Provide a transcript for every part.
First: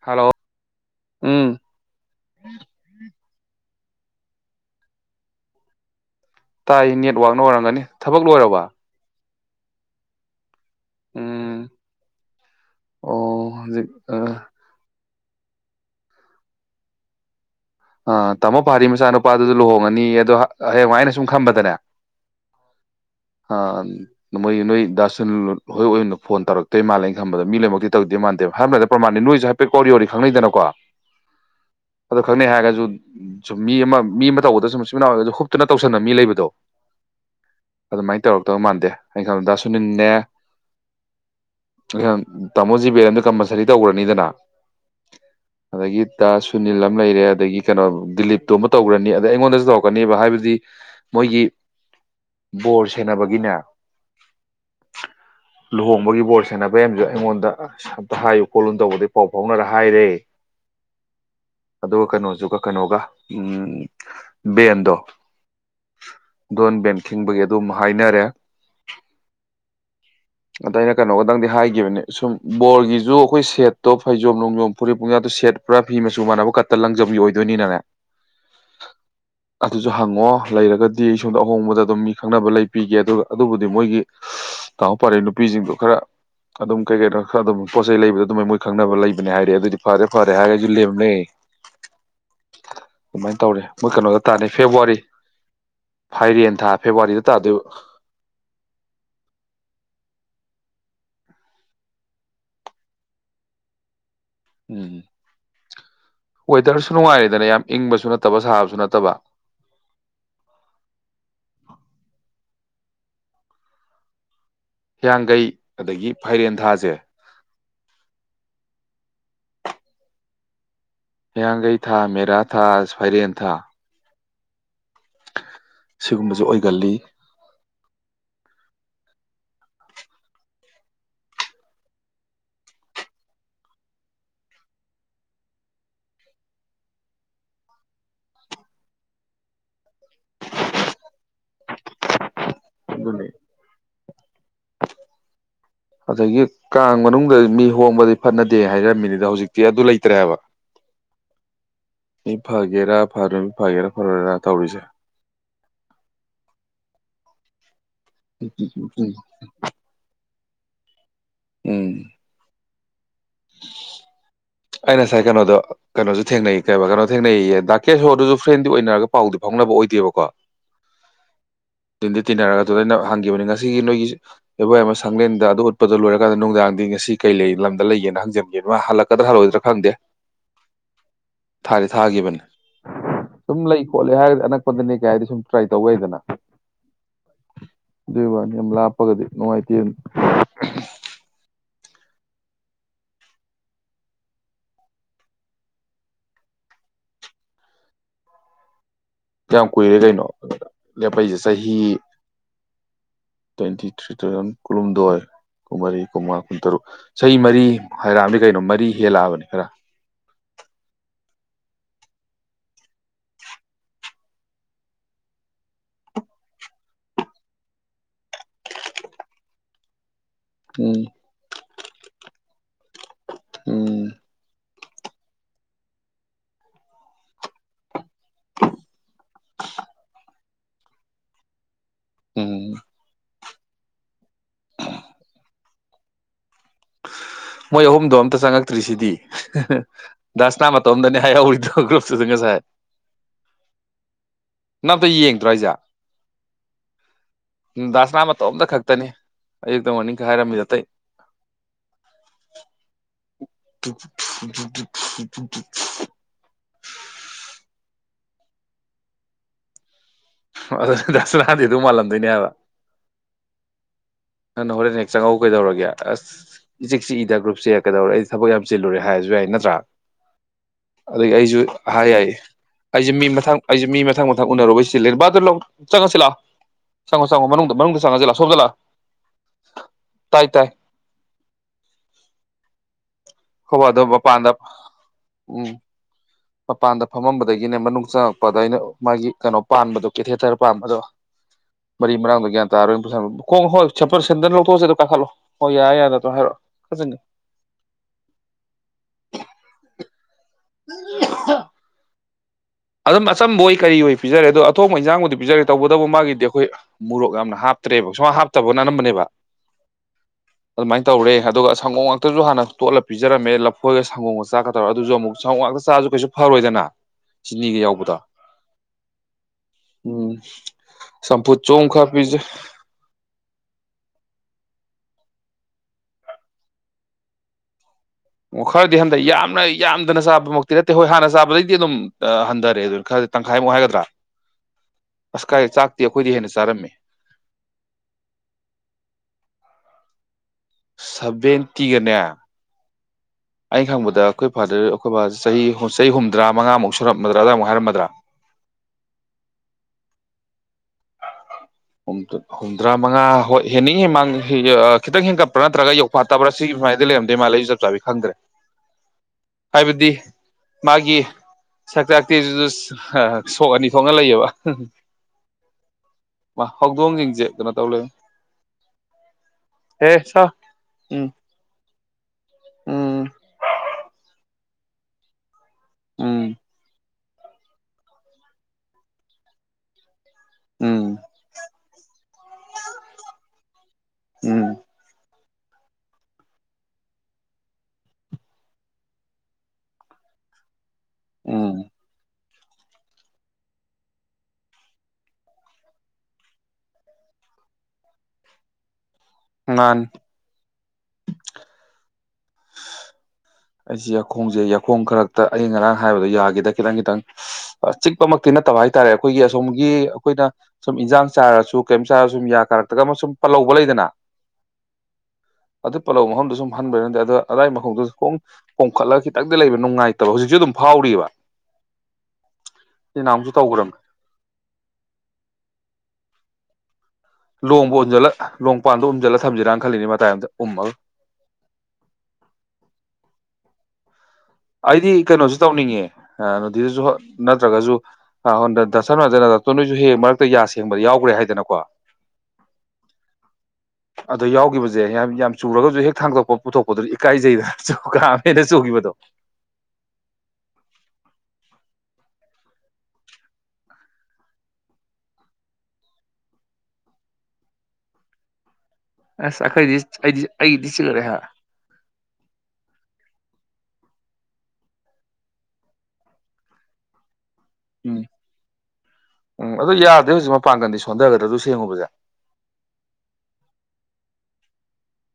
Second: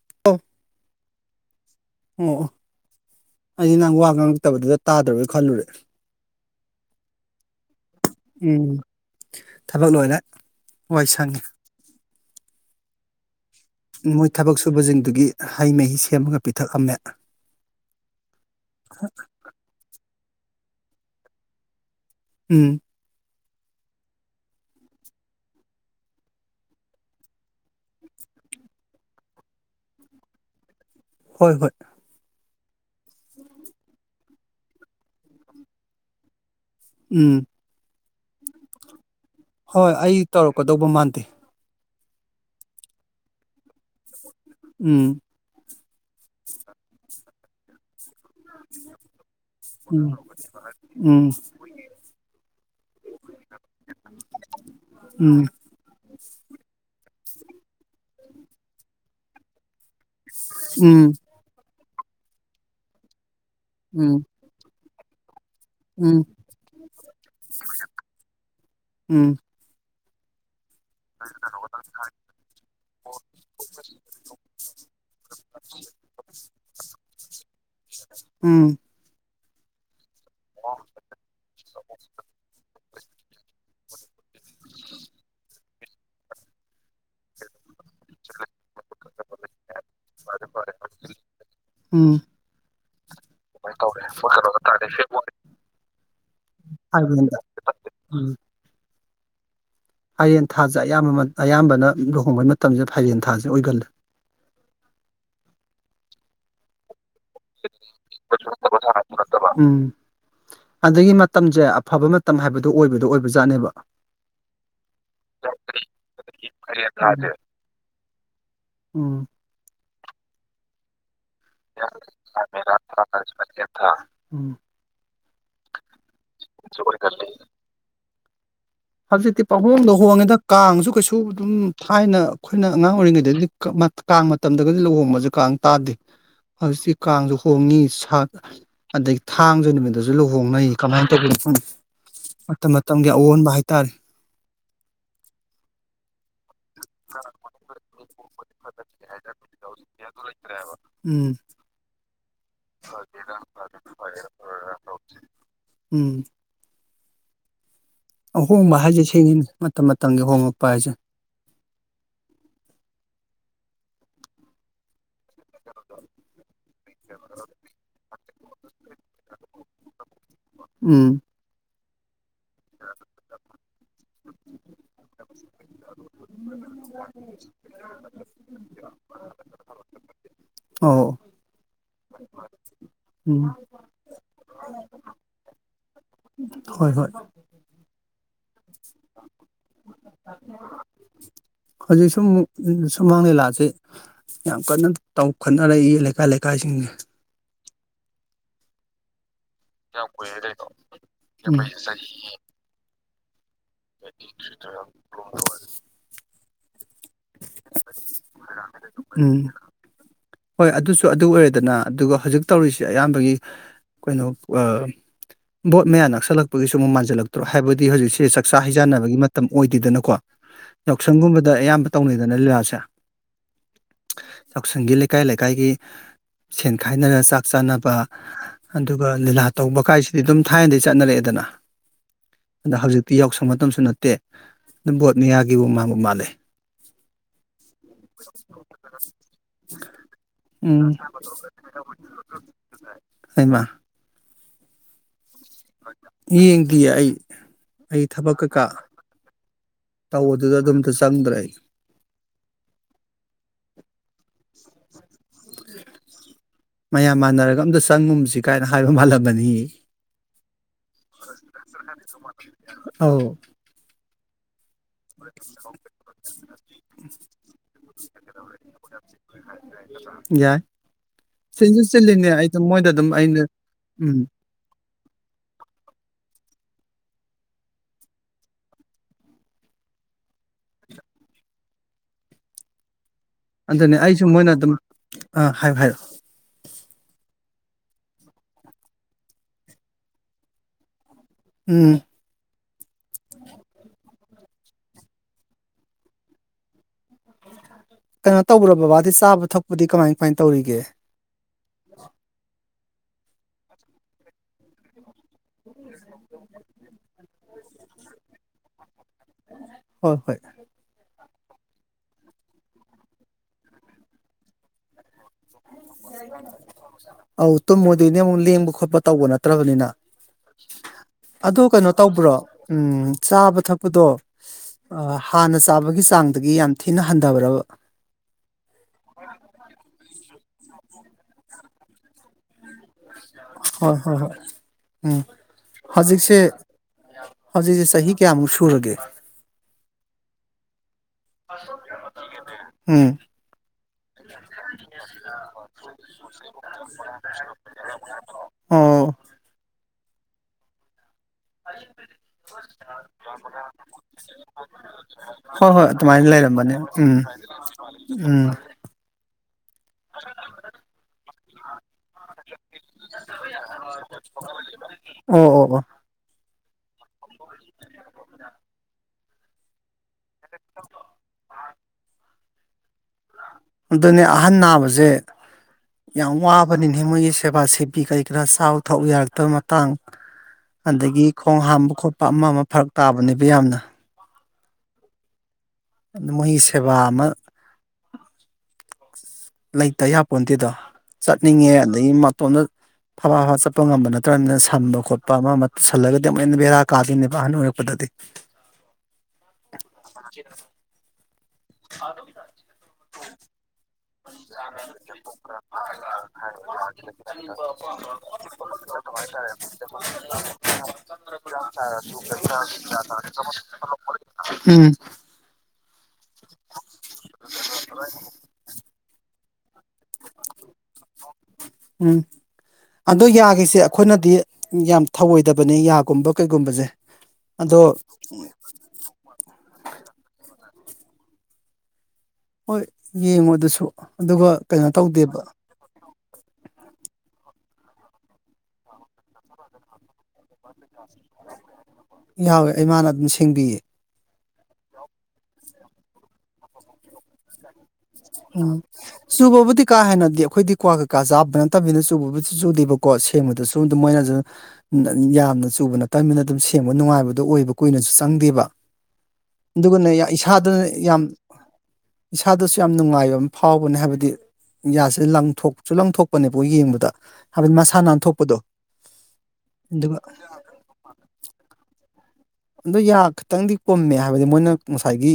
hello ꯑꯣ ꯑꯝ ꯑꯣ ꯑꯩꯅꯪ ꯉꯥꯡꯉꯛꯇꯕꯗꯨꯗ ꯇꯥꯗ꯭ꯔꯔꯣꯏ ꯈꯜꯂꯨꯔꯦ ꯇꯥꯏ ꯅꯦꯠꯋꯥꯛꯅ ꯑꯣꯏꯔꯝꯒꯅꯤ ꯊꯕꯛ ꯂꯣꯏꯔꯕ ꯎꯝ ꯊꯕꯛ ꯂꯣꯏꯔꯦ ꯋꯥꯏ ꯁꯪꯉꯤ ꯎꯝ ꯑꯣ ꯍꯧꯖꯤꯛ ꯃꯣꯏ ꯊꯕꯛ ꯁꯨꯕꯁꯤꯡꯗꯨꯒꯤ ꯍꯩ ꯃꯍꯤ ꯁꯦꯝꯃꯒ ꯄꯤꯊꯛꯑꯝꯃꯦ ꯑ ꯇꯥꯃꯣ ꯐꯥꯔꯤ ꯃꯆꯥ ꯅꯨꯄꯥꯗꯨꯗ ꯂꯨꯍꯣꯡꯉꯅꯤ ꯑꯣ ꯍꯌꯦꯡꯏꯩꯅ ꯁꯨꯝ ꯈꯝꯕꯗꯅꯦ ꯎꯝ ꯑ ꯃꯣꯏ ꯅꯣꯏ ꯗꯥꯁꯨꯟ ꯍꯣꯏ ꯑꯣꯏꯅ ꯐꯣꯟ ꯇꯧꯔꯛꯇꯣꯏ ꯃꯥꯜꯂꯦꯅ ꯈꯟꯕꯗ ꯃꯤ ꯂꯣꯏꯃꯛꯇꯤ ꯇꯧꯗꯦ ꯃꯥꯟꯗꯦꯕ ꯍꯥꯏꯔꯝꯗ ꯄ꯭ꯔꯃꯥꯟꯅꯤ ꯅꯣꯏꯁꯨ ꯍꯥꯏꯐꯦꯠ ꯀꯥꯎꯔꯤꯣꯔꯤ ꯈꯪꯅꯩꯗꯅꯀꯣ ꯍꯣꯏ ꯍꯣꯏ ꯑ ꯈꯅꯤ ꯍꯥꯏ ꯑꯗꯨꯟ ꯃꯤ ꯑꯃ ꯃꯤ ꯇꯧꯕꯗꯆꯤꯟ ꯃꯅꯥꯎ ꯍꯨꯞꯇꯅ ꯇꯧꯁꯟꯅ ꯃꯤ ꯂꯩꯕꯗꯣ ꯎꯝ ꯑꯗꯨꯃꯥꯏꯅ ꯇꯧꯔꯛꯇꯧ ꯃꯥꯟꯗꯦ ꯑꯩꯩꯅ ꯈꯪꯕꯗ ꯍꯣꯏ ꯁꯨꯅꯤꯟꯅꯦ ꯑꯩ ꯇꯧꯔꯛꯀꯗꯧꯕ ꯃꯥꯟꯗꯦ ꯇꯥꯃꯣ ꯖꯤꯕꯦ ꯑꯗ ꯀꯝꯄꯜꯁꯔꯤ ꯇꯧꯈ꯭ꯔꯅꯤꯗꯅ ꯎꯝ ꯑꯗꯒꯤ ꯇ ꯁꯨꯅꯤꯜ ꯑꯃ ꯂꯩꯔꯦ ꯀꯩꯅꯣ ꯗꯂꯂꯤꯞ ꯇꯣꯝꯕ ꯇꯧꯈ꯭ꯔꯅꯤ ꯑꯗꯩ ꯑꯩꯉꯣꯟꯗꯁꯨ ꯎꯝ ꯇꯧꯔꯛꯀꯅꯦꯕ ꯍꯥꯏꯕꯗꯤ ꯎꯝ ꯃꯣꯏꯒꯤ ꯕꯣꯔ ꯁꯦꯟꯅꯕꯒꯤꯅꯦ ꯎꯝ ꯂꯨꯍꯣꯡꯕꯒꯤ ꯕꯣꯔ ꯁꯦꯟꯅꯕ ꯍꯥꯏꯁꯨ ꯑꯩꯉꯣꯟꯗ ꯑꯝꯇ ꯍꯥꯏꯌꯨ ꯈꯣꯠꯂꯨꯅ ꯇꯧꯕꯗ ꯐꯥꯎ ꯐꯥꯎꯅꯔ ꯎꯝ ꯑꯗꯨꯒ ꯀꯩꯅꯣꯁꯨꯒ ꯀꯩꯅꯣꯒ ꯎꯝ ꯕꯦꯟꯗꯣ ꯎꯝ ꯗꯣꯟ ꯕꯦꯟ ꯊꯤꯡꯕꯒꯤ ꯑꯗꯨꯝ ꯍꯥꯏꯅꯔꯦ ꯎꯝ ꯑꯗ ꯑꯩꯅ ꯀꯩꯅꯣꯒꯗꯪꯗꯤ ꯍꯥꯏꯈꯤꯕꯅꯦ ꯁꯨꯝ ꯕꯣꯔꯒꯤꯁꯨ ꯑꯩꯈꯣꯏ ꯁꯦꯠꯇꯣ ꯐꯩꯖꯣꯝ ꯣꯡꯖꯣꯝ ꯐꯨꯔꯤꯠ ꯄꯨꯡꯌꯥꯗꯣ ꯁꯦꯠ ꯄꯨꯔꯥ ꯐꯤ ꯃꯆꯨ ꯃꯥꯟꯅꯕ ꯀꯠꯇ ꯂꯪꯖꯕ ꯑꯣꯏꯗ ꯣꯅꯤ ꯉꯥ ꯎꯝ ꯑ ꯍꯪꯉꯣ ꯂꯩꯔꯒꯗꯤ ꯑꯩ ꯁꯣꯝꯗ ꯑꯍꯣꯡꯕꯗ ꯑꯗꯨꯝ ꯃꯤ ꯈꯪꯅꯕ ꯂꯩ ꯄꯒꯦ ꯑꯗꯨꯒ ꯑꯗꯨꯕꯨ ꯃꯣꯏꯒꯤ ꯐꯔꯦ ꯅꯨꯄꯤꯁꯤꯡꯗꯣ ꯈꯔ ꯑꯗꯨꯝ ꯀꯩ ꯀꯩꯅꯣ ꯈꯔ ꯑꯗꯨꯝ ꯄꯣꯠ ꯆꯩ ꯂꯩꯕꯗꯣ ꯑꯗꯨꯃꯥꯏ ꯃꯣꯏ ꯈꯪꯅꯕ ꯂꯩꯕꯅꯦ ꯍꯥꯏꯔꯦ ꯑꯗꯨꯗꯤ ꯐꯔꯦ ꯐꯔꯦ ꯍꯥꯏꯔꯒꯁꯨ ꯂꯦꯝꯅꯩ ꯎꯝ ꯑꯗꯨꯃꯥꯏꯅ ꯇꯧꯔꯦ ꯃꯣꯏ ꯀꯩꯅꯣꯗ ꯇꯥꯅꯤ ꯐꯦꯕꯋꯥꯔꯤ ꯐꯥꯏꯔꯦꯟ ꯊꯥ ꯐꯦꯕꯋꯥꯔꯤꯗ ꯐꯥꯏꯔꯦꯟꯗ ꯇꯥꯗꯣꯏ ꯐꯔꯦꯟ ꯊꯥꯁꯦ ꯑꯌꯥꯝꯕ ꯑꯌꯥꯝꯕꯅ ꯂꯨꯍꯣꯡꯕꯩ ꯃꯇꯝꯁꯤꯗ ꯐꯥꯏꯔꯦꯟ ꯊꯥꯁꯦ ꯑꯣꯏꯒꯜꯂꯤꯦ ꯎꯝ [unintelligible] ꯌꯥꯝ ꯏꯪꯕꯁꯨ ꯅꯠꯇꯕ ꯁꯥꯕꯁꯨ ꯅꯠꯇꯕ ꯎꯝ ꯑꯗꯒꯤ ꯃꯇꯝꯁꯦ ꯑꯐꯕ ꯃꯇꯝ ꯍꯥꯏꯕꯗ ꯑꯗꯨ ꯑꯣꯏꯕꯗꯣ ꯑꯣꯏꯕꯖꯥꯠꯅꯦꯕ ꯍꯤꯌꯥꯡꯒꯩ ꯑꯗꯒꯤ ꯐꯥꯏꯔꯦꯟ ꯐꯩꯔꯦꯟꯊꯥꯁꯦ ꯊꯥꯁꯦ ꯎꯝ ꯍꯌꯥꯡꯒꯩ ꯊꯥ ꯃꯦꯔꯥ ꯊꯥ ꯐꯔꯦꯟ ꯊꯥ ꯎꯝ ꯁꯤꯒꯨꯝꯕꯁꯨ ꯑꯣꯏꯒꯜꯂꯤ ꯍꯧꯖꯤꯛꯇꯤ ꯄꯥꯍꯣꯡꯗ ꯍꯣꯡꯉꯦꯗ ꯀꯥꯡꯁꯨ ꯀꯩꯁꯨ ꯑꯗꯨꯝ ꯊꯥꯏꯅ ꯑꯩꯈꯣꯏꯅ ꯑꯉꯥꯡ ꯑꯣꯏꯔꯤꯉꯩꯗꯗꯤ ꯀꯥꯡ ꯃꯇꯝꯗꯒꯗꯤ ꯂꯨꯍꯣꯡꯕꯁ ꯀꯥꯡ ꯇꯥꯗꯦ ꯍꯧꯖꯤꯛꯇꯤ ꯀꯥꯡꯁꯨ ꯍꯣꯡꯉꯤ ꯑꯗꯗꯒꯤ ꯊꯥꯡꯖ ꯅꯨꯃꯤꯠꯇꯁꯨ ꯂꯨꯍꯣꯡꯅꯩ ꯀꯃꯥꯏꯅ ꯇꯧꯒꯅꯣ ꯃꯇꯝ ꯃꯇꯝꯒꯤ ꯑꯗꯨꯅꯦ ꯑꯑꯣꯟꯕ ꯍꯥꯏ ꯑꯗꯒꯤ ꯀꯥꯡ ꯃꯅꯨꯡꯗ ꯃꯤ ꯍꯣꯡꯕꯗꯤ ꯐꯠꯅꯗꯦ ꯍꯥꯏꯔꯝꯃꯤꯅꯤꯗ ꯍꯧꯖꯤꯛꯇꯤ ꯑꯗꯨ ꯂꯩꯇ꯭ꯔꯦꯕ ꯎꯝ ꯃꯤ ꯐꯒꯦꯔꯥ ꯐꯔꯣꯏ ꯃꯤ ꯐꯒꯦꯔꯥ ꯐꯔꯨꯔꯦꯔꯥ ꯇꯧꯔꯤꯁꯦ ꯎꯝ ꯑꯍꯣꯡꯕ ꯎꯝ ꯍꯥꯏꯖꯁꯅꯦ ꯃꯇꯝ ꯃꯇꯝꯒꯤ ꯍꯣꯡꯉꯛꯄ ꯄꯥꯖ ꯎꯝ ꯍꯅ ꯉꯁꯥꯏ ꯀꯩꯅꯣꯗꯣ ꯀꯩꯅꯣꯁꯨ ꯊꯦꯡꯅꯩ ꯀꯩ ꯀꯩꯅꯣ ꯊꯦꯡꯅꯩꯌꯦ ꯗꯥꯀꯦ ꯁꯣꯗꯨꯁꯨ ꯐ꯭ꯔꯦꯟꯗꯤ ꯑꯣꯏꯅꯔꯒ ꯄꯥꯎꯗꯤ ꯐꯥꯎꯅꯕ ꯑꯣꯏꯗꯦꯕꯀꯣ ꯎꯝ ꯇꯗꯤ ꯇꯤꯟꯅꯔꯒ ꯑꯗꯨꯗ ꯑꯩꯅ ꯍꯪꯈꯤꯕꯅꯤ ꯉꯁꯥꯏ ꯁꯤꯒꯤ ꯅꯣꯏꯒꯤ ꯕꯣꯏ ꯑꯃ ꯁꯪꯂꯦꯟꯗ ꯑꯗꯨ ꯎꯠꯄꯗꯨꯣ ꯂꯣꯏꯔꯀꯥꯟꯗ ꯅꯨꯡꯗꯥꯡꯗꯤ ꯉꯁꯤ ꯀꯩ ꯂꯝ ꯂꯩꯒꯦꯅ ꯍꯪꯖꯟꯒꯦ ꯃꯥ ꯍꯜꯂꯛꯀꯗ꯭ꯔ ꯍꯏ ꯈꯗꯦ ꯑꯧ ꯊꯥꯗꯤ ꯊꯥꯈꯤꯕꯅꯤ ꯎꯝ ꯁꯨꯝ ꯂꯩ ꯈꯣꯠꯂꯦ ꯍꯥꯏꯔꯒꯗꯤ ꯑꯅꯛꯄꯗꯅꯦ ꯀꯩ ꯍꯥꯏꯗꯤ ꯁꯨꯝ ꯇ꯭ꯔꯥꯏ ꯇꯧꯒꯦꯗꯅ ꯍꯣꯏ ꯍꯣꯏ ꯑꯣꯏꯅꯤ ꯌꯥꯝ ꯂꯥꯞꯄꯒꯗꯤ ꯅꯨꯡꯉꯥꯏꯇꯦ ꯍꯧꯖꯤꯛ ꯁꯨꯝ ꯁꯨꯃꯥꯡ ꯂꯤꯂꯥꯥꯁ ꯌꯥꯝ ꯀꯟꯅ ꯇꯧꯈꯠꯅꯔꯛꯏ ꯂꯩꯀꯥꯏ ꯂꯩꯀꯥꯏꯁꯤꯡꯁ ꯀꯌꯥꯝ ꯀꯨꯏꯔꯦ ꯀꯩꯅꯣ ꯂꯦꯞꯄꯩꯁꯦ ꯎꯝ ꯆꯍꯤ ꯇ꯭ꯋꯦꯟꯇꯤ ꯊ꯭ꯔꯤ ꯊꯥꯎꯖꯟ ꯀꯨꯜꯍꯨꯝꯗꯣꯏ ꯀꯨꯝꯃꯔꯤ ꯀꯨꯝꯃꯥ ꯎꯇꯔꯣ ꯆꯍꯤ ꯃꯔꯤ ꯍꯥꯏꯔꯛꯑꯝꯗꯤ ꯀꯩꯅꯣ ꯃꯔꯤ ꯎꯝ ꯍꯦꯜꯂꯛꯑꯕꯅꯤ ꯈꯔ ꯗꯅ ꯑꯗꯨꯒ ꯍꯧꯖꯤꯛ ꯇꯧꯔꯤꯁꯤ ꯑꯌꯥꯝꯕꯒꯤ ꯀꯩꯅꯣ ꯕꯣꯠ ꯃꯌꯥ ꯅꯛꯁꯜꯂꯛꯄꯒꯤꯁꯨ ꯑꯃꯨꯛ ꯃꯥꯟꯖꯜꯂꯛꯇ꯭ꯔꯣ ꯍꯥꯏꯕꯗꯤ ꯍꯧꯖꯤꯛꯁꯦ ꯆꯥꯛꯆꯥ ꯍꯩꯖꯥꯟꯅꯕꯒꯤ ꯃꯇꯝ ꯑꯣꯏꯗꯦꯗꯅꯀꯣ ꯎꯝ ꯌꯥꯎꯁꯪꯒꯨꯝꯕꯗ ꯑꯌꯥꯝꯕ ꯅ ꯂꯥꯁ ꯎꯝ [unintelligible] ꯀꯥꯛꯆꯪꯒꯤ ꯂꯩꯀꯥꯏ ꯂꯩꯀꯥꯏꯒꯤ ꯁꯦꯟ ꯈꯥꯏꯅꯔ ꯆꯥꯛ ꯆꯥꯅꯕ ꯑꯗꯨꯒ ꯂꯤꯂꯥ ꯇꯧꯕ ꯀꯥꯏꯁꯤꯗꯤ ꯑꯗꯨꯝ ꯊꯥꯏꯅꯗꯒꯤ ꯆꯠꯅꯔꯛꯑꯦꯗꯅ ꯎꯝ ꯑꯗ ꯍꯧꯖꯤꯛꯇꯤ ꯌꯥꯎꯁꯪꯃ ꯃꯇꯝꯁꯨ ꯅꯠꯇꯦ ꯣꯠ ꯃꯌꯥꯒꯤꯕꯨ ꯃꯥꯡꯕ ꯃꯥꯜꯂꯦ ꯃꯣꯏ ꯑꯍꯨꯝꯗꯣ ꯑꯝꯇ ꯆꯪꯉꯛꯇ꯭ꯔꯤꯁꯤꯗꯤ ꯗꯁ ꯅꯥ ꯎꯝ ꯃꯇꯣꯝꯗꯅꯦ ꯍꯥꯏꯍꯧꯔꯤꯗꯣ ꯒ꯭ꯔꯨꯞꯇꯨꯁꯨ ꯉꯁꯥꯏ ꯍꯩꯃꯥ ꯅꯇ ꯌꯦꯡ ꯌꯦꯡꯗꯤꯌꯦ ꯑꯩ ꯑꯩ ꯗꯥꯁꯅꯥ ꯊꯕꯛ ꯀꯩꯀꯥ ꯃꯇꯣꯝꯇ ꯈꯛꯇꯅꯤ ꯑꯌꯨꯛꯇ ꯃꯣꯔꯅꯤꯡꯒ ꯇꯧꯕꯗꯨꯗ ꯍꯥꯏꯔꯝꯃꯤꯗꯣ ꯑꯇꯩ ꯑꯗꯨꯝꯇ ꯆꯪꯗ꯭ꯔꯦ ꯑꯩ ꯗꯨꯛ ꯗꯨꯛ ꯊꯨ ꯃꯌꯥꯝ ꯃꯥꯟꯅꯔꯒ ꯑꯝꯇ ꯆꯪꯉꯨꯝꯁꯤ ꯀꯥꯏꯅ ꯍꯥꯏꯕ ꯃꯥꯜꯂꯝꯅꯤ ꯑ ꯗꯁ ꯂꯗꯤꯗꯨ ꯃꯥꯜꯂꯂꯝꯗꯅꯦ ꯍꯥꯏꯕ ꯑꯧ ꯅꯪꯅ ꯍꯣꯔꯦꯟ ꯍꯦꯛ ꯆꯪꯉꯧ ꯀꯩꯗꯧꯔꯒꯦ ꯑꯁ ꯏꯆꯛꯁꯤ ꯏꯗ ꯒ꯭ꯔꯨꯞꯁꯦ ꯀꯗꯧꯔ ꯑꯩ ꯊꯕꯛ ꯌꯥꯝ ꯆꯤꯜꯂꯨꯔꯦ ꯍꯥꯏꯔꯁꯨ ꯌꯥꯏ ꯅꯠꯇ꯭ꯔꯥ ꯌꯥꯏ ꯑꯗꯒꯤ ꯑꯩꯁꯨ ꯆꯤꯟꯁꯨ ꯍꯥꯏ ꯌꯥꯏ ꯆꯤꯜꯂꯤꯅꯦ ꯑꯩꯗꯣ ꯃꯣꯏꯗ ꯑꯗꯨꯝ ꯑꯩꯁꯦ ꯃꯤ ꯑꯩꯅ ꯃꯊꯪ ꯑꯩꯁꯦ ꯃꯤ ꯎꯝ ꯃꯊꯪ ꯃꯊꯪ ꯎꯅꯔꯨꯕꯩ ꯆ ꯂꯤ ꯑꯗꯨ ꯂ ꯆꯪꯉꯁꯤꯂꯥꯛ ꯆꯪꯉꯣ ꯆꯪꯉꯣ ꯃꯅꯨꯡꯗ ꯃꯅꯨꯡꯗ ꯆꯪꯉꯁꯤꯂꯥꯛ ꯁꯣꯝ ꯜꯂꯥ ꯇꯥꯏ ꯇꯥꯏ ꯑꯩꯈꯣꯏ ꯑꯗꯨꯅꯦ ꯕꯥꯗꯣ ꯑꯩꯁꯨ ꯃꯣꯏꯅ ꯃꯄꯥꯟꯗ ꯑꯗꯨꯝ ꯑ ꯎꯝ ꯍꯥꯏꯌ ꯍꯥꯏꯌꯛꯑꯣ ꯃꯄꯥꯟꯗ ꯐꯝꯃꯝꯕꯗꯒꯤꯅꯦ ꯃꯅꯨꯡ ꯆꯪꯉꯛꯄꯗ ꯑꯩꯅ ꯃꯥꯒꯤ ꯀꯩꯅꯣ ꯄꯥꯟꯕꯗꯣ ꯀꯦꯊꯦꯇꯔ ꯄꯥꯟꯕ ꯑꯗꯣ ꯎꯝ ꯃꯔꯤ ꯃꯔꯥꯡꯗꯒꯗ ꯣꯡ ꯍꯣꯏ ꯁꯗꯟ ꯂꯧꯊꯣꯛꯑꯁꯤꯦ ꯑꯗꯨ ꯀꯥꯈꯠꯂꯣ ꯍꯣꯏ ꯌꯥꯔ ꯌꯥꯗꯗꯣ ꯍꯥꯏꯔꯛꯑꯣ ꯈꯒꯦ ꯀꯩꯅꯣ ꯇꯧꯕ꯭ꯔꯣ ꯕꯕꯥꯗꯤ ꯆꯥꯕ ꯊꯛꯄꯗꯤ ꯀꯃꯥꯏ ꯀꯃꯥꯏꯅ ꯇꯧꯔꯤ ꯑꯩꯒꯦ ꯑꯗꯨꯝ ꯑꯆꯝꯕ ꯑꯣꯏ ꯀꯔꯤ ꯑꯣꯏ ꯄꯤꯖꯔꯦ ꯑꯗꯣ ꯑꯊꯣꯡꯕ ꯏꯟꯖꯥꯡꯕꯨꯗꯤ ꯄꯤꯖꯔꯦ ꯇꯧꯕꯇꯕꯨ ꯃꯥꯒꯤꯗꯤ ꯑꯩꯈꯣꯏ ꯃꯣꯔꯣꯛ ꯌꯥꯝꯅ ꯍꯥꯞꯇ꯭ꯔꯦꯕ ꯁꯨꯃꯥꯏꯅ ꯍꯥꯞꯇꯕꯅꯝꯕꯅꯦꯕ ꯍꯣꯏ ꯍꯣꯏ ꯇꯧꯔꯦ ꯑꯗꯨꯒ ꯁꯪꯒꯣ ꯉꯥꯛꯇꯁꯨ ꯍꯥꯟꯅ ꯇꯣꯠꯂꯒ ꯄꯤꯔꯝꯃꯦ ꯂꯐꯣꯏꯒ ꯁꯪꯣꯝꯒ ꯆꯥꯛꯀ ꯇꯧꯔꯒ ꯑꯗꯨꯁꯨ ꯑꯃꯨꯛ ꯁ ꯉꯥꯛꯇ ꯆꯥꯁꯨ ꯀꯩꯁꯨ ꯐꯔꯣꯏꯗꯅ ꯌꯥꯎꯕꯗꯣ ꯇꯨꯝꯃꯨꯗꯣꯏꯅꯦ ꯑꯃꯨꯛ ꯂꯦꯡꯕ ꯈꯣꯠꯄ ꯇꯧꯕ ꯅꯠꯇ꯭ꯔꯕꯅꯤꯅ ꯑꯗꯣ ꯆꯝꯐꯨꯠꯁꯨ ꯀꯩꯅꯣ ꯑꯃꯨꯛ ꯈꯔ ꯇꯧꯕ꯭ꯔꯣ ꯄꯤꯖꯩ ꯎꯝ ꯆꯥꯕ ꯊꯛꯄꯗꯣ ꯍꯥꯟꯅ ꯆꯥꯕꯒꯤ ꯆꯥꯡꯗꯒꯤ ꯌꯥꯝ ꯊꯤꯅ ꯍꯟꯊꯕ꯭ꯔꯕ ꯈꯔꯗꯤ ꯍꯟꯗꯛ ꯌꯥꯝꯅ ꯌꯥꯝꯗꯅ ꯆꯥꯕꯃꯛꯇ ꯇꯤ ꯅꯠꯇꯦ ꯍꯣꯏ ꯍꯥꯟꯅ ꯆꯥꯕꯗꯩꯗꯤ ꯑꯗꯨꯝ ꯍꯟꯊꯔꯛꯦ ꯑꯗꯨ ꯈꯔ ꯇꯪꯈꯥꯏꯃꯨꯛ ꯍꯣꯏ ꯍꯥꯏꯒꯗ꯭ꯔꯥ ꯍꯣꯏ ꯍꯣꯏ ꯎꯝ ꯑꯁ ꯀꯥꯏ ꯆꯥꯛꯇꯤ ꯑꯩꯈꯣꯏꯗꯤ ꯍꯧꯖꯤꯛꯁꯦ ꯍꯦꯟꯅ ꯆꯥꯔꯝꯃꯦ ꯍꯧꯖꯤꯛꯁꯦ ꯆꯍꯤ ꯀꯌꯥꯃꯨꯛ ꯁꯨꯔꯒꯦ ꯁꯚꯦꯟꯇꯤꯒꯅꯦ ꯎꯝ ꯑꯩꯅ ꯈꯪꯕꯗ ꯑꯩꯈꯣꯏ ꯐꯥꯗꯔ ꯑꯩꯈꯣꯏꯕꯥ ꯆꯍꯤ ꯆꯍꯤ ꯍꯨꯝꯗ꯭ꯔꯥ ꯃꯉꯥꯃꯨꯛ ꯁꯨꯔꯝꯃꯗ꯭ꯔꯥ ꯑꯋꯥꯏꯃꯨꯛ ꯍꯥꯏꯔꯝꯃꯗ꯭ꯔꯥ ꯑꯣ ꯍꯨꯝꯗ꯭ꯔꯥ ꯃꯉꯥ ꯍꯣꯏ ꯍꯦꯟꯅꯤꯡ ꯍꯦꯟꯃꯥꯡ ꯈꯤꯇꯪ ꯍꯦꯟꯒꯠꯄ꯭ꯔꯥ ꯍꯣꯏ ꯍꯣꯏ ꯅꯠꯇ꯭ꯔꯒ ꯑꯗꯨꯃꯥꯏꯅ ꯌꯧꯐꯥꯠꯇꯕ꯭ꯔꯥ ꯁꯤꯒꯤ ꯂꯩꯔꯝꯕꯅꯦ ꯁꯨꯃꯥꯏꯗ ꯎꯝ ꯂꯩꯔꯝꯗꯣꯏ ꯃꯥ ꯂꯩꯁꯨ ꯆꯞ ꯆꯥꯕꯤ ꯈꯪꯗ꯭ꯔꯦ ꯎꯝ ꯍꯥꯏꯕꯗꯤ ꯃꯥꯒꯤ ꯁꯛꯇꯥꯛꯇꯤꯁꯨ ꯁꯣꯛ ꯑꯅꯤ ꯊꯣꯛꯅ ꯂꯩꯌꯦꯕ ꯑꯣ ꯑꯣ ꯑꯣ ꯋꯥꯕꯥ ꯍꯧꯗꯣꯡꯁꯤꯡ ꯆꯦꯠꯇꯅ ꯇꯧ ꯂꯩ ꯍ‌ꯦ ꯑ ꯎꯝ ꯎꯝ ꯑꯗꯨꯅꯦ ꯑꯍꯟ ꯅꯥꯕꯁꯦ ꯌꯥꯝ ꯎꯝ ꯋꯥꯕꯅꯤꯅꯦ ꯃꯣꯏꯒꯤꯁ ꯁꯦꯕꯥ ꯁꯦꯕꯤ ꯀꯔꯤ ꯀꯔꯥ ꯆꯥꯎꯕ ꯊꯛ ꯌꯥꯔꯛꯇꯕ ꯃꯇꯥꯡ ꯎꯝ ꯑꯗꯒꯤ ꯈꯣꯡ ꯍꯥꯝꯕ ꯈꯣꯠꯄ ꯑꯃ ꯑꯃ ꯐꯔꯛ ꯇꯥꯕꯅꯦꯕ ꯌꯥꯝꯅ ꯎꯝ ꯃꯣꯏ ꯁꯦꯕꯥ ꯑꯃ ꯂꯩꯇꯍꯄꯣꯟꯗꯤꯦꯗ ꯆꯠꯅꯤꯡꯉꯦ ꯎꯝ ꯑꯗꯒꯤ ꯃꯇꯣꯟꯗ ꯊꯋꯥ ꯐꯋꯥ ꯆꯠꯄ ꯉꯝꯕ ꯅꯠꯇ꯭ꯔꯅꯤꯅ ꯁꯝꯕ ꯈꯣꯠꯄ ꯑꯃ ꯑꯃ ꯁꯜꯂꯒꯗꯤ ꯑꯃꯨꯛ ꯍꯦꯟꯅ ꯕꯦꯔꯥ ꯀꯥꯗꯣꯏꯅꯦꯕ ꯑꯍꯟ ꯑꯣꯏꯔꯛꯄꯗꯗꯤ ꯃꯥꯥꯟ [unintelligible] ꯑꯩꯁꯦ ꯌꯥꯈꯣꯡꯁꯦ ꯌꯥꯈꯣꯡ ꯈꯔꯛꯇ ꯑꯩ ꯉꯔꯥꯡ ꯍꯥꯏꯕꯗꯣ ꯌꯥꯒꯤꯗ ꯈꯤꯇꯪ ꯈꯤꯇꯪ ꯆꯤꯛꯄꯃꯛꯇꯤ ꯅꯠꯇꯕ ꯍꯥꯏꯇꯥꯔꯦ ꯑꯩꯈꯣꯏꯒꯤ ꯑꯁꯣꯝꯒꯤ ꯑꯩꯈꯣꯏꯅ ꯁꯨꯝ ꯏꯟꯖꯥꯡ ꯆꯥꯔꯁꯨ ꯀꯩꯝ ꯆꯥꯔꯁꯨ ꯁꯨꯝ ꯌꯥ ꯀꯥꯔꯛꯇꯒ ꯑꯃ ꯁꯨꯝ ꯄꯜꯂꯧꯕ ꯂꯩꯗꯅ [unintelligible] ꯑꯗꯨ ꯄꯜꯂꯧ ꯃꯐꯝꯗꯣ ꯁꯨꯝ ꯍꯟꯕꯔꯝꯗꯤ ꯑꯗ ꯑꯔꯗꯥꯏ ꯃꯈꯗꯨꯣꯡ ꯄ‌ꯣꯡꯈꯛꯂꯒ ꯈꯤꯇꯪꯗ ꯂꯩꯕ ꯅꯨꯡꯉꯥꯏꯇꯕ ꯍꯧꯖꯤꯛꯁꯨ ꯑꯗꯨꯝ ꯐꯥꯎꯔꯤꯕ ꯎꯝ ꯏꯆꯤꯟ ꯑꯗꯣ ꯏꯅꯥꯎꯁꯨ ꯌꯥꯒꯤꯁꯦ ꯇꯧꯈ꯭ꯔꯕꯅꯤ ꯑꯩꯈꯣꯏꯅꯗꯤ ꯌꯥꯝ ꯊꯧꯑꯣꯏꯗꯕꯅꯤ ꯌꯥꯒꯨꯝꯕ ꯀꯩꯒꯨꯝꯕꯁꯦ ꯑꯗꯣ ꯂꯣꯡꯕꯨ ꯎꯟꯖꯜꯂ ꯂꯣꯡ ꯄꯥꯟꯗꯣ ꯎꯟꯖꯜꯂ ꯊꯝꯖꯤꯔꯥꯅ ꯈꯜꯂꯤꯅꯤ ꯃꯇꯥꯏ ꯑꯝꯗ ꯎꯃ ꯍꯣꯏ ꯌꯦꯡꯉꯨꯗꯁꯨ ꯑꯩꯗꯤ ꯀꯩꯅꯣꯁꯨ ꯇꯧꯅꯤꯡꯉꯦ ꯁꯨ ꯅꯠꯇ꯭ꯔꯒꯁꯨꯁꯥꯗꯅ ꯅꯣꯏꯁꯨ ꯍꯦꯛ ꯃꯔꯛ ꯌꯥꯎꯋꯦ ꯑꯩꯃꯅ ꯑꯗꯨꯝ ꯁꯦꯡꯕꯤꯌꯦ ꯑꯗꯣ ꯌꯥꯎꯈꯤꯕꯁꯦ ꯌꯥꯝ ꯌꯥꯝ ꯆꯨꯔꯒꯁꯨ ꯍꯦꯛ ꯊꯥꯡꯗꯣꯛꯄ ꯄꯨꯊꯣꯛꯄꯗꯨꯗꯤ ꯏꯀꯥꯏꯖꯩꯗꯅꯁꯨ ꯀꯃꯦꯅꯦ ꯎꯝ ꯆꯨꯈꯤꯕꯕꯗꯣ ꯆꯨꯕꯕꯨꯗꯤ ꯀꯥ ꯍꯦꯟꯅꯗꯤ ꯑꯩꯈꯣꯏꯗꯤ ꯀ꯭ꯋꯥ ꯀꯩꯀꯥ ꯆꯥꯕ ꯅꯠꯇꯕꯅꯤꯅ ꯆꯨꯕꯕꯨꯕꯁꯤ ꯆꯨꯗꯦꯕꯀꯣ ꯁꯦꯝꯕꯗꯁꯨ ꯑꯗꯨꯝ ꯃꯣꯏꯅꯁꯨ ꯌꯥꯝꯅ ꯆꯨꯕ ꯅꯠꯇꯕꯅꯤꯅ ꯑꯗꯨꯝ ꯁꯦꯝꯕ ꯅꯨꯡꯉꯥꯏꯕꯗꯣ ꯑꯣꯏꯕ ꯀꯨꯏꯅꯁꯨ ꯆꯪꯗꯦꯕ ꯑꯁ ꯑꯈꫭꯏꯗꯤ ꯑꯗꯨꯒꯅꯦ ꯑꯗꯤ ꯏꯁꯥꯗ ꯑꯩꯒꯤꯗꯤ ꯁꯤꯜꯂꯨꯔꯦ ꯌꯥꯝ ꯍꯥ ꯏꯁꯥꯗꯁꯨ ꯌꯥꯝ ꯌꯥꯝ ꯅꯨꯡꯉꯥꯏꯕ ꯑꯃ ꯐꯥꯎꯕꯅꯦ ꯍꯥꯏꯕꯗꯤ ꯌꯥꯁꯦ ꯂꯪꯊꯣꯛꯁꯨ ꯂꯪꯊꯣꯛꯄꯅꯦꯕꯣ ꯌꯦꯡꯕꯗ ꯍꯥꯏꯕꯗꯤ ꯃꯁꯥ ꯎꯝ ꯅꯥꯟꯊꯣꯛꯄꯗꯣ ꯎꯝ ꯑꯗꯨ ꯑꯗꯨꯒ ꯌꯥꯗꯦ ꯍꯧꯖꯤꯛ ꯃꯄꯥꯡꯒꯜꯗꯤ ꯁꯣꯟꯊꯒꯗ꯭ꯔꯥ ꯑꯗꯨ ꯁꯦꯡꯉꯨꯕꯁꯦ ꯑꯗ ꯌꯥ ꯈꯇꯪꯗꯤ ꯀꯨꯝꯃꯦ ꯍꯥꯏꯕꯗꯤ ꯃꯣꯏꯅ ꯉꯁꯥꯏꯒꯤ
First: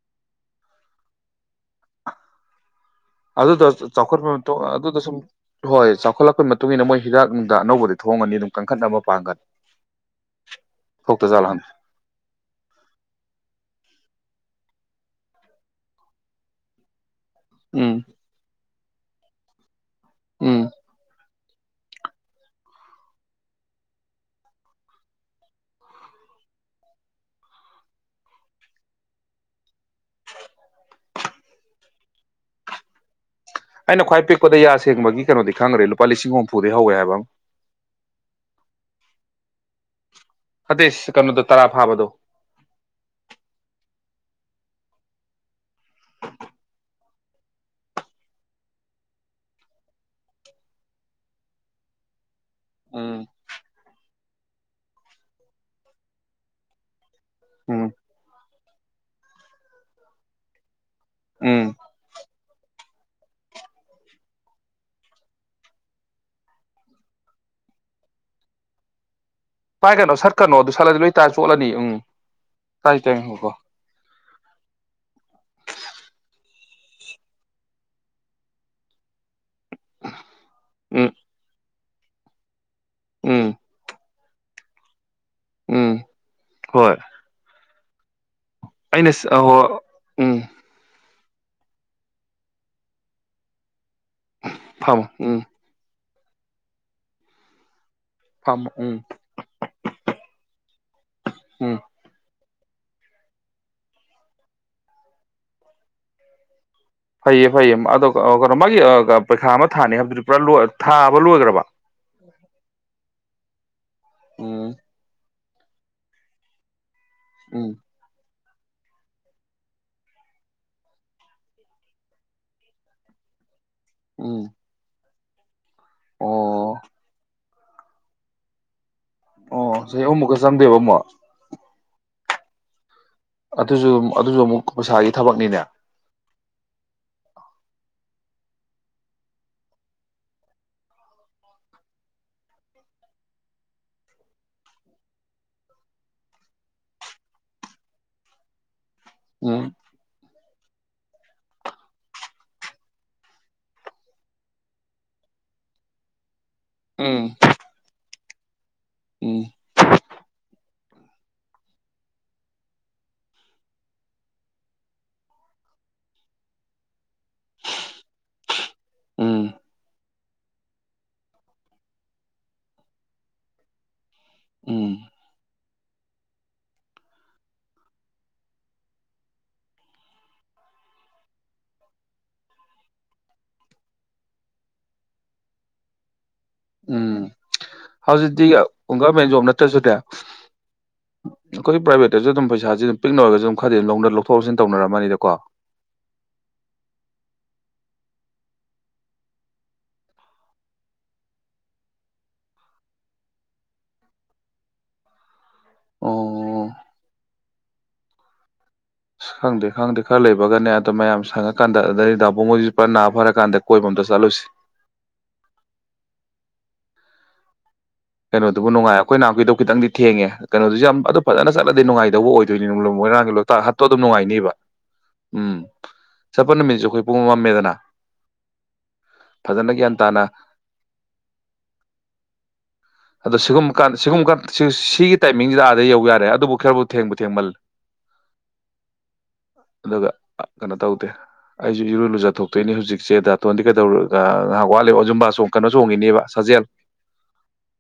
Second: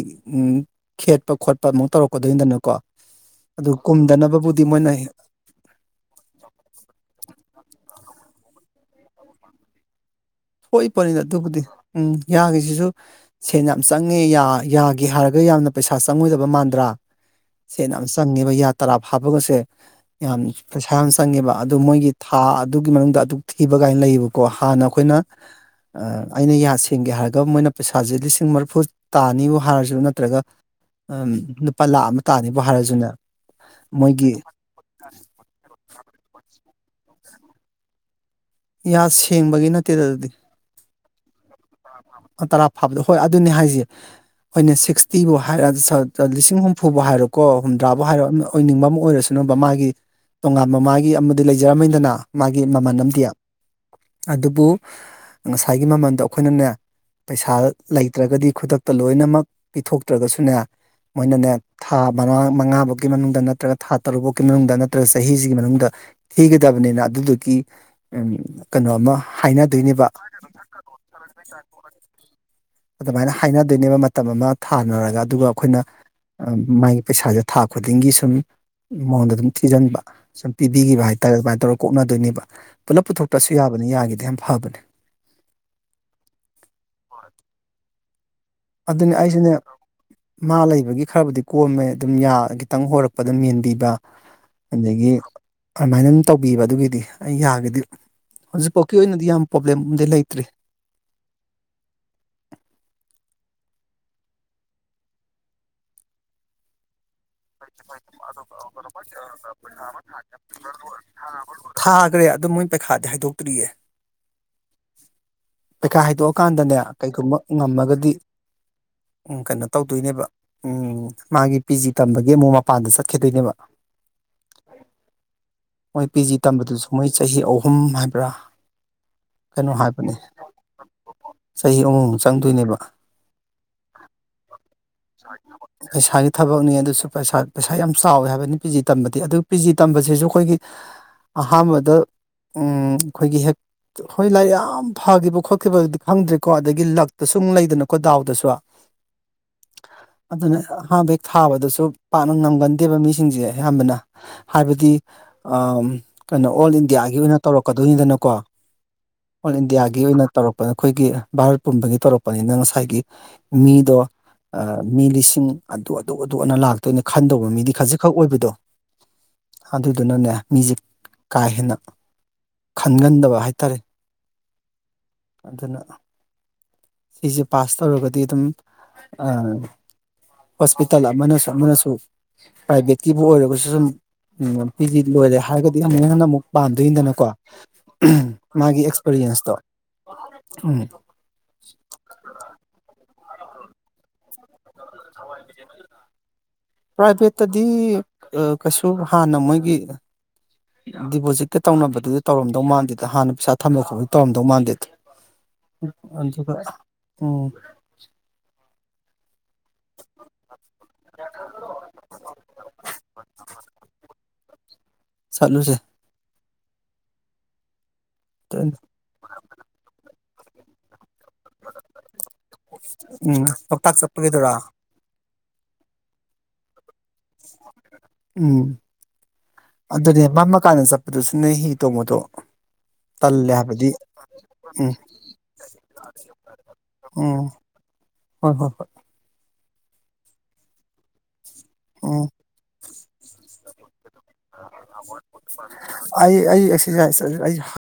ꯈꯦꯠꯄ ꯈꯣꯠꯄ ꯑꯃ ꯇꯧꯔꯛꯀꯗꯣꯏꯅꯤꯗꯅꯀꯣ ꯑꯗꯨꯗ ꯑꯗꯨ ꯆꯥꯎꯈꯠꯄ ꯀꯨꯝꯗꯅꯕꯕꯨꯗꯤ ꯃꯣꯏꯅ ꯑꯗꯨꯗ ꯁꯨꯝ ꯍꯣꯏ ꯆꯥꯎꯈꯠꯂꯛꯄꯩ ꯃꯇꯨꯡ ꯏꯟꯅ ꯃꯣꯏ ꯍꯤꯗꯥꯛ ꯅꯨꯡꯗ ꯑꯅꯧꯕꯗ ꯄꯨꯊꯣꯡ ꯑꯝꯒꯅꯤ ꯑꯗꯨꯝ ꯀꯟꯈꯠꯅꯕ ꯃꯥꯄꯥꯡꯒꯠ ꯊꯣꯛꯏꯄꫭꯠꯅꯤ ꯑꯗꯨꯕꯨꯗꯤ ꯎꯝ ꯌꯥꯒꯤꯁꯤꯁꯨ ꯁꯦꯟ ꯌꯥꯝ ꯆꯪ ꯉꯦ ꯌꯥꯒꯦ ꯍꯥꯏꯔꯒ ꯌꯥꯝꯅ ꯄꯩꯁꯥ ꯆꯪꯉꯣꯏꯗꯕ ꯃꯥꯟꯗ꯭ꯔꯥ ꯁꯦꯟ ꯎꯝ ꯌꯥꯝ ꯆꯪꯉꯦꯕ ꯌꯥ ꯇꯔꯥ ꯐꯥꯕꯒꯁꯦ ꯌꯥꯝ ꯎꯝ ꯄꯩꯁꯥ ꯌꯥꯝ ꯆꯪꯉꯦꯕ ꯑꯗꯨ ꯃꯣꯏꯒꯤ ꯊꯥ ꯑꯗꯨꯒꯤ ꯃꯅꯨꯡꯗ ꯑꯗꯨꯛ ꯊꯤꯕ ꯀꯥꯏꯅ ꯂꯩꯌꯦꯕꯀꯣ ꯍꯥꯟꯅ ꯑꯩꯈꯣꯏꯅ ꯑꯩꯅ ꯌꯥ ꯁꯦꯡꯒꯦ ꯍꯥꯏꯔꯒ ꯃꯣꯏꯅ ꯄꯩꯁꯥꯁꯦ ꯂꯤꯁꯤꯡ ꯃꯔꯤꯐꯨ ꯇꯥꯅꯤꯕꯨ ꯍꯥꯏꯔꯁꯨ ꯅꯠꯇ꯭ꯔꯒ ꯂꯨꯄꯥ ꯂꯥꯈ ꯑꯃ ꯇꯥꯅꯤꯕꯨ ꯍꯥꯏꯔꯁꯨꯅꯦ ꯑꯩꯅ ꯈ꯭ꯋꯥꯏ ꯃꯣꯏꯒꯤ ꯄꯤꯛꯄꯗ ꯌꯥ ꯁꯦꯡꯕꯒꯤ ꯀꯩꯅꯣꯗꯤ ꯈꯪꯈ꯭ꯔꯦ ꯂꯨꯄꯥ ꯂꯤꯁꯤꯡ ꯍꯨꯝ ꯐꯨꯗꯩ ꯍꯧꯋꯦ ꯍꯥꯏꯕ ꯑꯃ ꯌꯥ ꯁꯦꯡꯕꯒꯤ ꯅꯠꯇꯦꯗ ꯑꯗꯨꯗꯤ ꯅꯠꯇꯦ ꯀꯩꯅꫭꯗꫭ ꯇꯔꯥ ꯐꯥꯕꯗ ꯍꯣꯏ ꯑꯗꯨꯅꯦ ꯍꯥꯏꯁꯦ ꯍꫭꯏꯅꯦ ꯁꯤꯛꯁꯇꯤꯕꯨ ꯍꯥꯏꯔ ꯂꯤꯁꯤꯡ ꯍꯨꯝꯐꯨꯕꯨ ꯍꯥꯏꯔꯣꯀꯣ ꯍꯨꯝꯗ꯭ꯔꯥꯕꯨ ꯍꯥꯏꯔꯣ ꯑꯣꯏꯅꯤꯡꯕ ꯑꯃ ꯑꯣꯏꯔꯁꯨ ꯅꯕ ꯃꯥꯒꯤ ꯇꯣꯉꯥꯟꯕ ꯃꯥꯒꯤ ꯑꯃꯗꯤ ꯂꯩꯖꯔꯝꯃꯗꯅ ꯃꯥꯒꯤ ꯃꯃꯜ ꯑꯃꯗꯤ ꯎꯝ ꯑꯗꯨꯕꯨ ꯉꯁꯥꯏꯒꯤ ꯃꯃꯜꯗꯣ ꯑꯩꯈꯣꯏꯅꯅꯦ ꯄꯩꯁꯥ ꯎꯝ ꯂꯩꯇ꯭ꯔꯒꯗꯤ ꯈꯨꯗꯛꯇ ꯂꯣꯏꯅꯃꯛ ꯄꯤꯊꯣꯛꯇ꯭ꯔꯒꯁꯨꯅꯦ ꯃꯣꯏꯅꯅꯦ ꯎꯝ ꯊꯥ ꯃꯉ ꯃꯉꯥꯐꯥꯎꯒꯤ ꯃꯅꯨꯡꯗ ꯅꯠꯇ꯭ꯔꯒ ꯊꯥ ꯇꯔꯨꯛ ꯐꯧꯒꯤ ꯃꯅꯨꯡꯗ ꯅꯠꯇ꯭ꯔꯒ ꯆꯍꯤꯁꯤꯒꯤ ꯃꯅꯨꯡꯗ ꯊꯤꯒꯗꯕꯅꯤꯅ ꯑꯗꯨꯗꯨꯒꯤ ꯀꯩꯅꯣ ꯑꯃ ꯍꯥꯏꯅꯗꯣꯏꯅꯦꯕ ꯄꯥꯏꯒꯅꯣ ꯁꯠꯀꯅꫭ ꯑꯗꯨ ꯁꯠꯂꯗꯤ ꯂꯣꯏ ꯇꯥ ꯆꯣꯠꯂꯅꯤ ꯎꯝ [inaudible] ꯇꯥꯏ ꯇꯥꯏ ꯑꯗꯨꯃꯥꯏꯅ ꯉꯥꯏꯈꯣꯀꯣ ꯍꯥꯏꯅꯗꯣꯏꯅꯦꯕ ꯃꯇꯝ ꯑꯃ ꯊꯥꯅꯔꯒ ꯑꯗꯨꯒ ꯑꯩꯈꯣꯏꯅ ꯃꯥꯒꯤ ꯄꯩꯁꯥꯁꯦ ꯊꯥ ꯈꯨꯗꯤꯡꯒꯤ ꯁꯨꯝ ꯃꯉꯣꯟꯗ ꯑꯗꯨꯝ ꯊꯤꯖꯤꯟꯕ ꯁꯨꯝ ꯄꯤꯕꯤꯒꯤꯕ ꯎꯝ ꯍꯥꯏꯇꯥꯔꯦ ꯑꯗꯨꯃꯥꯏꯅ ꯇꯧꯔꯒ ꯀꯣꯛꯅꯗꯣꯏꯅꯦꯕ ꯄꯨꯂꯞ ꯄꯨꯊꯣꯛꯇꯁꯨ ꯎꯝ ꯌꯥꯕꯅꯤ ꯌꯥꯒꯤꯗꯤ ꯐꯕꯅꯦ ꯎꯝ ꯍꯣꯏ ꯑꯩꯅ ꯑꯗꯨꯅꯦ ꯑꯩꯁꯨꯅꯦ ꯑꯍꯣ ꯎꯝ ꯃꯥ ꯂꯩꯕꯒꯤ ꯈꯔꯕꯨꯗꯤ ꯀꯣꯝꯃꯦ ꯑꯗꯨꯝ ꯌꯥ ꯈꯤꯇꯪ ꯍꯣꯔꯛꯄꯗ ꯑꯗꯨꯝ ꯃꯦꯟꯕꯤꯕ ꯐꯝꯃꯣ ꯑꯗꯒꯤ ꯎꯝ ꯑꯃꯥꯏꯅ ꯇꯧꯕꯤꯕ ꯑꯗꯨꯒꯤꯗꯤ ꯑꯩ ꯌꯥꯒꯤꯗꯤ ꯐꯝꯃꯣ ꯍꯧꯖꯤꯛꯐꯥꯎꯒꯤ ꯎꯝ ꯑꯣꯏꯅꯗꯤ ꯌꯥꯝ ꯄ꯭ꯔꯣꯕ꯭ꯂꯦꯝꯗꯤ ꯂꯩꯇ꯭ꯔꯤ ꯎꯝ ꯐꯩꯌꯦ ꯐꯩꯌꯦ ꯑꯗꯣ ꯀꯩꯅꯣ ꯃꯥꯒꯤ ꯄꯩꯈꯥ ꯑꯃ ꯊꯥꯅꯤ ꯍꯥꯏꯕꯗꯨꯗꯤ ꯄꯨꯔꯥ ꯂꯣꯏ ꯊꯥꯕ ꯂꯣꯏꯈ꯭ꯔꯕ ꯊꯥꯈ꯭ꯔꯦ ꯑꯗꯨꯝ ꯃꯣꯏꯅ ꯄꯩꯈꯥꯗꯦ ꯍꯥꯏꯗꯣꯛ ꯇꯔꯤꯌꯦ ꯎꯝ ꯄꯩꯈꯥ ꯍꯥꯏꯗ‌ꯣꯛꯑꯛꯀꯥꯟ ꯗꯅꯦ ꯀꯩꯒꯨꯝꯕ ꯎꯝ ꯉꯝꯃꯒꯗꯤ ꯎꯝ ꯀꯩꯅꯣ ꯇꯧꯗꯣꯏꯅꯦꯕ ꯎꯝ ꯃꯥꯒꯤ ꯄꯤ ꯖꯤ ꯇꯝꯕꯒꯤ ꯒꯤ ꯑꯃꯨꯛ ꯃꯄꯥꯟꯗ ꯆꯠꯈꯤꯗꯣꯏꯅꯦꯕ ꯎꯝ ꯃꯣꯏ ꯄꯤ ꯖꯤ ꯑꯣ ꯇꯝꯕꯗꯨꯁꯨ ꯃꯣꯏ ꯆꯍꯤ ꯑꯍꯨꯝ ꯎꯝ ꯍꯥꯏꯕ꯭ꯔꯥ ꯀꯩꯅꯣ ꯑꯣ ꯁ ꯍꯥꯏꯕꯅꯦ ꯑꯃꯨꯛꯀ ꯆꯪꯗꯦꯕ ꯑꯃꯛ ꯆꯍꯤ ꯑꯍꯨꯝꯃꯨꯛ ꯆꯪꯗꯣꯏꯅꯦꯕ ꯄꯁꯥꯒꯤ ꯊꯕꯛꯅꯤꯅꯦ ꯄꯩꯁꯥꯒꯤ ꯊꯕꯛꯅꯤ ꯑꯗꯨꯁꯨ ꯄꯩꯁꯥ ꯄꯩꯁꯥ ꯌꯥꯝ ꯆꯥꯎꯋꯦ ꯍꯥꯏꯕꯅꯤ ꯄꯤ ꯖꯤ ꯇꯝꯕꯗꯤ ꯑꯗꯨ ꯄꯤ ꯖꯤ ꯇꯝꯕꯁꯤꯁꯨ ꯑꯩꯈꯣꯏꯒꯤ ꯑꯍꯥꯟꯕꯗ ꯑꯩꯈꯣꯏꯒꯤ ꯍꯦꯛ ꯍꯣꯏ ꯂꯥꯏꯔꯤꯛ ꯌꯥꯝ ꯐꯈꯤꯕ ꯈꯣꯠꯈꯤꯕꯗꯤ ꯈꯪꯗ꯭ꯦꯀꯣ ꯑꯗꯒꯤ ꯂꯛꯇ ꯁ ꯂꯩꯗꯅꯀꯣ ꯗꯥꯎꯗꯁꯨ ꯎꯝ ꯑꯗꯨꯅ ꯍꯥꯟ ꯕꯦꯛ ꯊꯥꯕꯗꯁꯨ ꯄꯥꯛꯅ ꯉꯝꯒꯟꯗꯦꯕ ꯃꯤꯁꯤꯡꯁꯦ ꯑꯌꯥꯝꯕꯅ ꯍꯥꯏꯕꯗꯤ ꯀꯩꯅꯣ ꯑꯣꯜ ꯏꯟꯗꯤꯌꯥꯒꯤ ꯎꯝ ꯑꯣꯏꯅ ꯇꯧꯔꯛꯀꯗꯣꯏꯅꯤꯗꯅꯀꯣ ꯎꯝ ꯑꯣꯜ ꯏꯟꯗꯤꯌꯥꯒꯤ ꯑꯣꯏꯅ ꯇꯧꯔꯛꯄ ꯑꯩꯈꯣꯏꯒꯤ ꯚꯥꯔꯠ ꯄꯨꯝꯕꯒꯤ ꯇꯧꯔꯛꯄꯅꯤꯅ ꯉꯁꯥꯏꯒꯤ ꯃꯤꯗꯣ ꯃꯤ ꯂꯤꯁꯤꯡ ꯑꯗꯨ ꯑꯗꯨ ꯑꯗꯨ ꯑꯅ ꯂꯥꯛꯇꯣꯏꯅꯦ ꯈꯟꯗꯧꯕ ꯃꯤꯗꯤ ꯈꯖꯤꯛꯈꯛ ꯑꯣꯏꯕꯗꯣ ꯎꯝ ꯑꯗꯨꯗꯨꯅꯅꯦ ꯃꯤꯁꯦ ꯀꯥ ꯍꯦꯟꯅ ꯈꯟꯒꯟꯗꯕ ꯍꯥꯏꯇꯥꯔꯦ ꯎꯝ ꯑꯗꯨꯅ ꯁꯤꯁꯦ ꯄꯥꯁ ꯇꯧꯔꯒꯗꯤ ꯑꯗꯨꯝ ꯍꯣꯁꯄꯤꯇꯥꯜ ꯑꯃꯅꯁꯨ ꯑꯃꯅꯁꯨ ꯄ꯭ꯔꯥꯏꯚꯦꯠꯀꯤꯕꯨ ꯑꯣꯏꯔꯒꯁꯨ ꯁꯨꯝ ꯄꯤ ꯗꯤ ꯂꯣꯏꯔꯦ ꯍꯥꯏꯔꯒꯗꯤ ꯍꯟꯅꯛ ꯍꯟꯅ ꯑꯃꯨꯛ ꯄꯥꯝꯗꯣꯏꯗꯅꯀꯣ ꯎꯝ ꯍꯧꯖꯤꯛꯇꯤ ꯃꯥꯒꯤ ꯒꯚꯔꯃꯦꯟ ꯖꯣꯕ ꯑꯦꯛꯁꯄꯔꯤꯌꯦꯟꯁꯇꯣ ꯅꯠꯇ꯭ꯔꯁꯨꯅꯦ ꯎꯝ ꯑꯩꯈꯣꯏ ꯄꯥꯏꯚꯦꯠꯇꯁꯨ ꯑꯗꯨꯝ ꯄꯩꯁꯥ ꯑꯗꯨꯝ ꯄꯤꯛꯅ ꯑꯣꯏꯔꯒꯁꯨ ꯑꯗꯨꯝ ꯈꯗꯤ ꯂꯧꯊꯣꯛ ꯂꯧꯁꯤꯟ ꯇꯧꯅꯔꯝꯃꯅꯤꯗꯀꯣ ꯄ꯭ꯔꯥꯏꯚꯦꯠꯇꯗꯤ ꯀꯩꯁꯨ ꯍꯥꯟꯅ ꯃꯣꯏꯒꯤ ꯗꯤꯄꯣꯖꯤꯠꯀ ꯇꯧꯅꯕꯗꯨꯗ ꯇꯧꯔꯝꯗꯧ ꯃꯥꯟꯗꯦꯗ ꯍꯥꯟꯅ ꯄꯩꯁꯥ ꯊꯝꯕ ꯈꯣꯠꯄꯒꯤ ꯇꯧꯔꯝꯗꯧ ꯃꯥꯟꯗꯦꯗ ꯑꯣ ꯑꯗꯨ ꯎꯝ [unintelligible] ꯑ ꯈꯪꯗꯦ ꯈꯪꯗꯦ ꯈꯔ ꯂꯩꯕꯒꯅꯦ ꯑꯗꯣ ꯃꯌꯥꯝ ꯁꯪꯉꯀꯥꯟꯗ ꯑꯗꯩ ꯗꯥꯎꯕꯨꯡ ꯃꯉꯣꯏꯁꯤ ꯄꯨꯔ ꯅꯥ ꯐꯔꯀꯥꯟꯗ ꯀꯣꯏꯕꯝꯗ ꯆꯠꯂꯨꯁꯤ ꯁꯥꯠꯂꯨꯁꯦ ꯀꯩꯅꯣꯗꯨꯕꯨ ꯎꯝ ꯅꯨꯡꯉꯥꯏ ꯑꯩꯈꯣꯏ ꯅꯥꯍꯄꯤꯗꯣ ꯈꯤꯇꯪꯗꯤ ꯊꯦꯡꯉꯦ ꯀꯩꯅꯣꯗꯨ ꯌꯥꯝ ꯐꯖꯅ ꯆꯠꯂꯗꯤ ꯅꯨꯡꯉꯥꯏꯗꯧꯕ ꯑꯣꯏꯗꯣꯏꯅꯤ ꯃꯣꯏꯔꯥꯡꯒꯤ ꯂꯣꯛꯇꯥꯛ ꯍꯥꯠꯇꯣ ꯑꯗꯨꯝ ꯅꯨꯡꯉꯥꯏꯅꯦꯕ ꯎꯝ ꯃꯤꯁꯈꯣꯏ [unintelligible] ꯎꯝ ꯐꯖꯅ ꯒ꯭ꯌꯥꯟ ꯑꯗꯨꯅꯦ ꯇꯥꯅ ꯃꯝꯃꯀꯥꯟꯗ ꯆꯠꯄꯗꯨꯁꯨ ꯅꯣꯢ ꯍꯤ ꯇꯣꯡꯕꯗꯣ ꯑꯗ ꯇꯜꯂꯦ ꯁꯤꯒꯨꯝꯕ ꯍꯥꯏꯕꯗꯤ ꯀꯥꯟ ꯁꯤꯒꯨꯝꯕ ꯎꯝ ꯁꯤꯒꯤ ꯇꯥꯏꯃꯤꯡꯁꯤꯗ ꯑꯥꯗ ꯌꯧ ꯌꯥꯔꯦ ꯑꯗꯨꯕꯨ ꯈꯔꯕꯨ ꯊꯦꯡꯕꯨ ꯎꯝ ꯊꯦꯡꯃꯜꯂꯦ ꯍꯣꯏ ꯍꯣꯏ ꯍꯣꯏ ꯑꯗꯨꯒ ꯀꯩꯅꯣ ꯇꯧꯗꯦ ꯑꯩꯁꯨ ꯏꯔꯨ ꯎꯝ ꯂꯨꯖ ꯊꯣꯛꯇꯣꯏꯅꯦ ꯍꯧꯖꯤꯛꯁꯦ ꯗꯇꯣꯟꯗꯤ ꯀꯩꯗꯧꯔ ꯉꯥꯏꯍꯥꯛ ꯋꯥꯠꯂꯤꯕ ꯑꯣ ꯖꯨꯝꯕꯥ ꯆꯣꯡ ꯀꯩꯅꯣ ꯆꯣꯡꯉꯤꯅꯦꯕ ꯑꯩ ꯁꯥꯖꯦꯜ ꯑꯩ ꯑꯦꯛꯁꯔꯁꯥꯏꯁ ꯑꯩ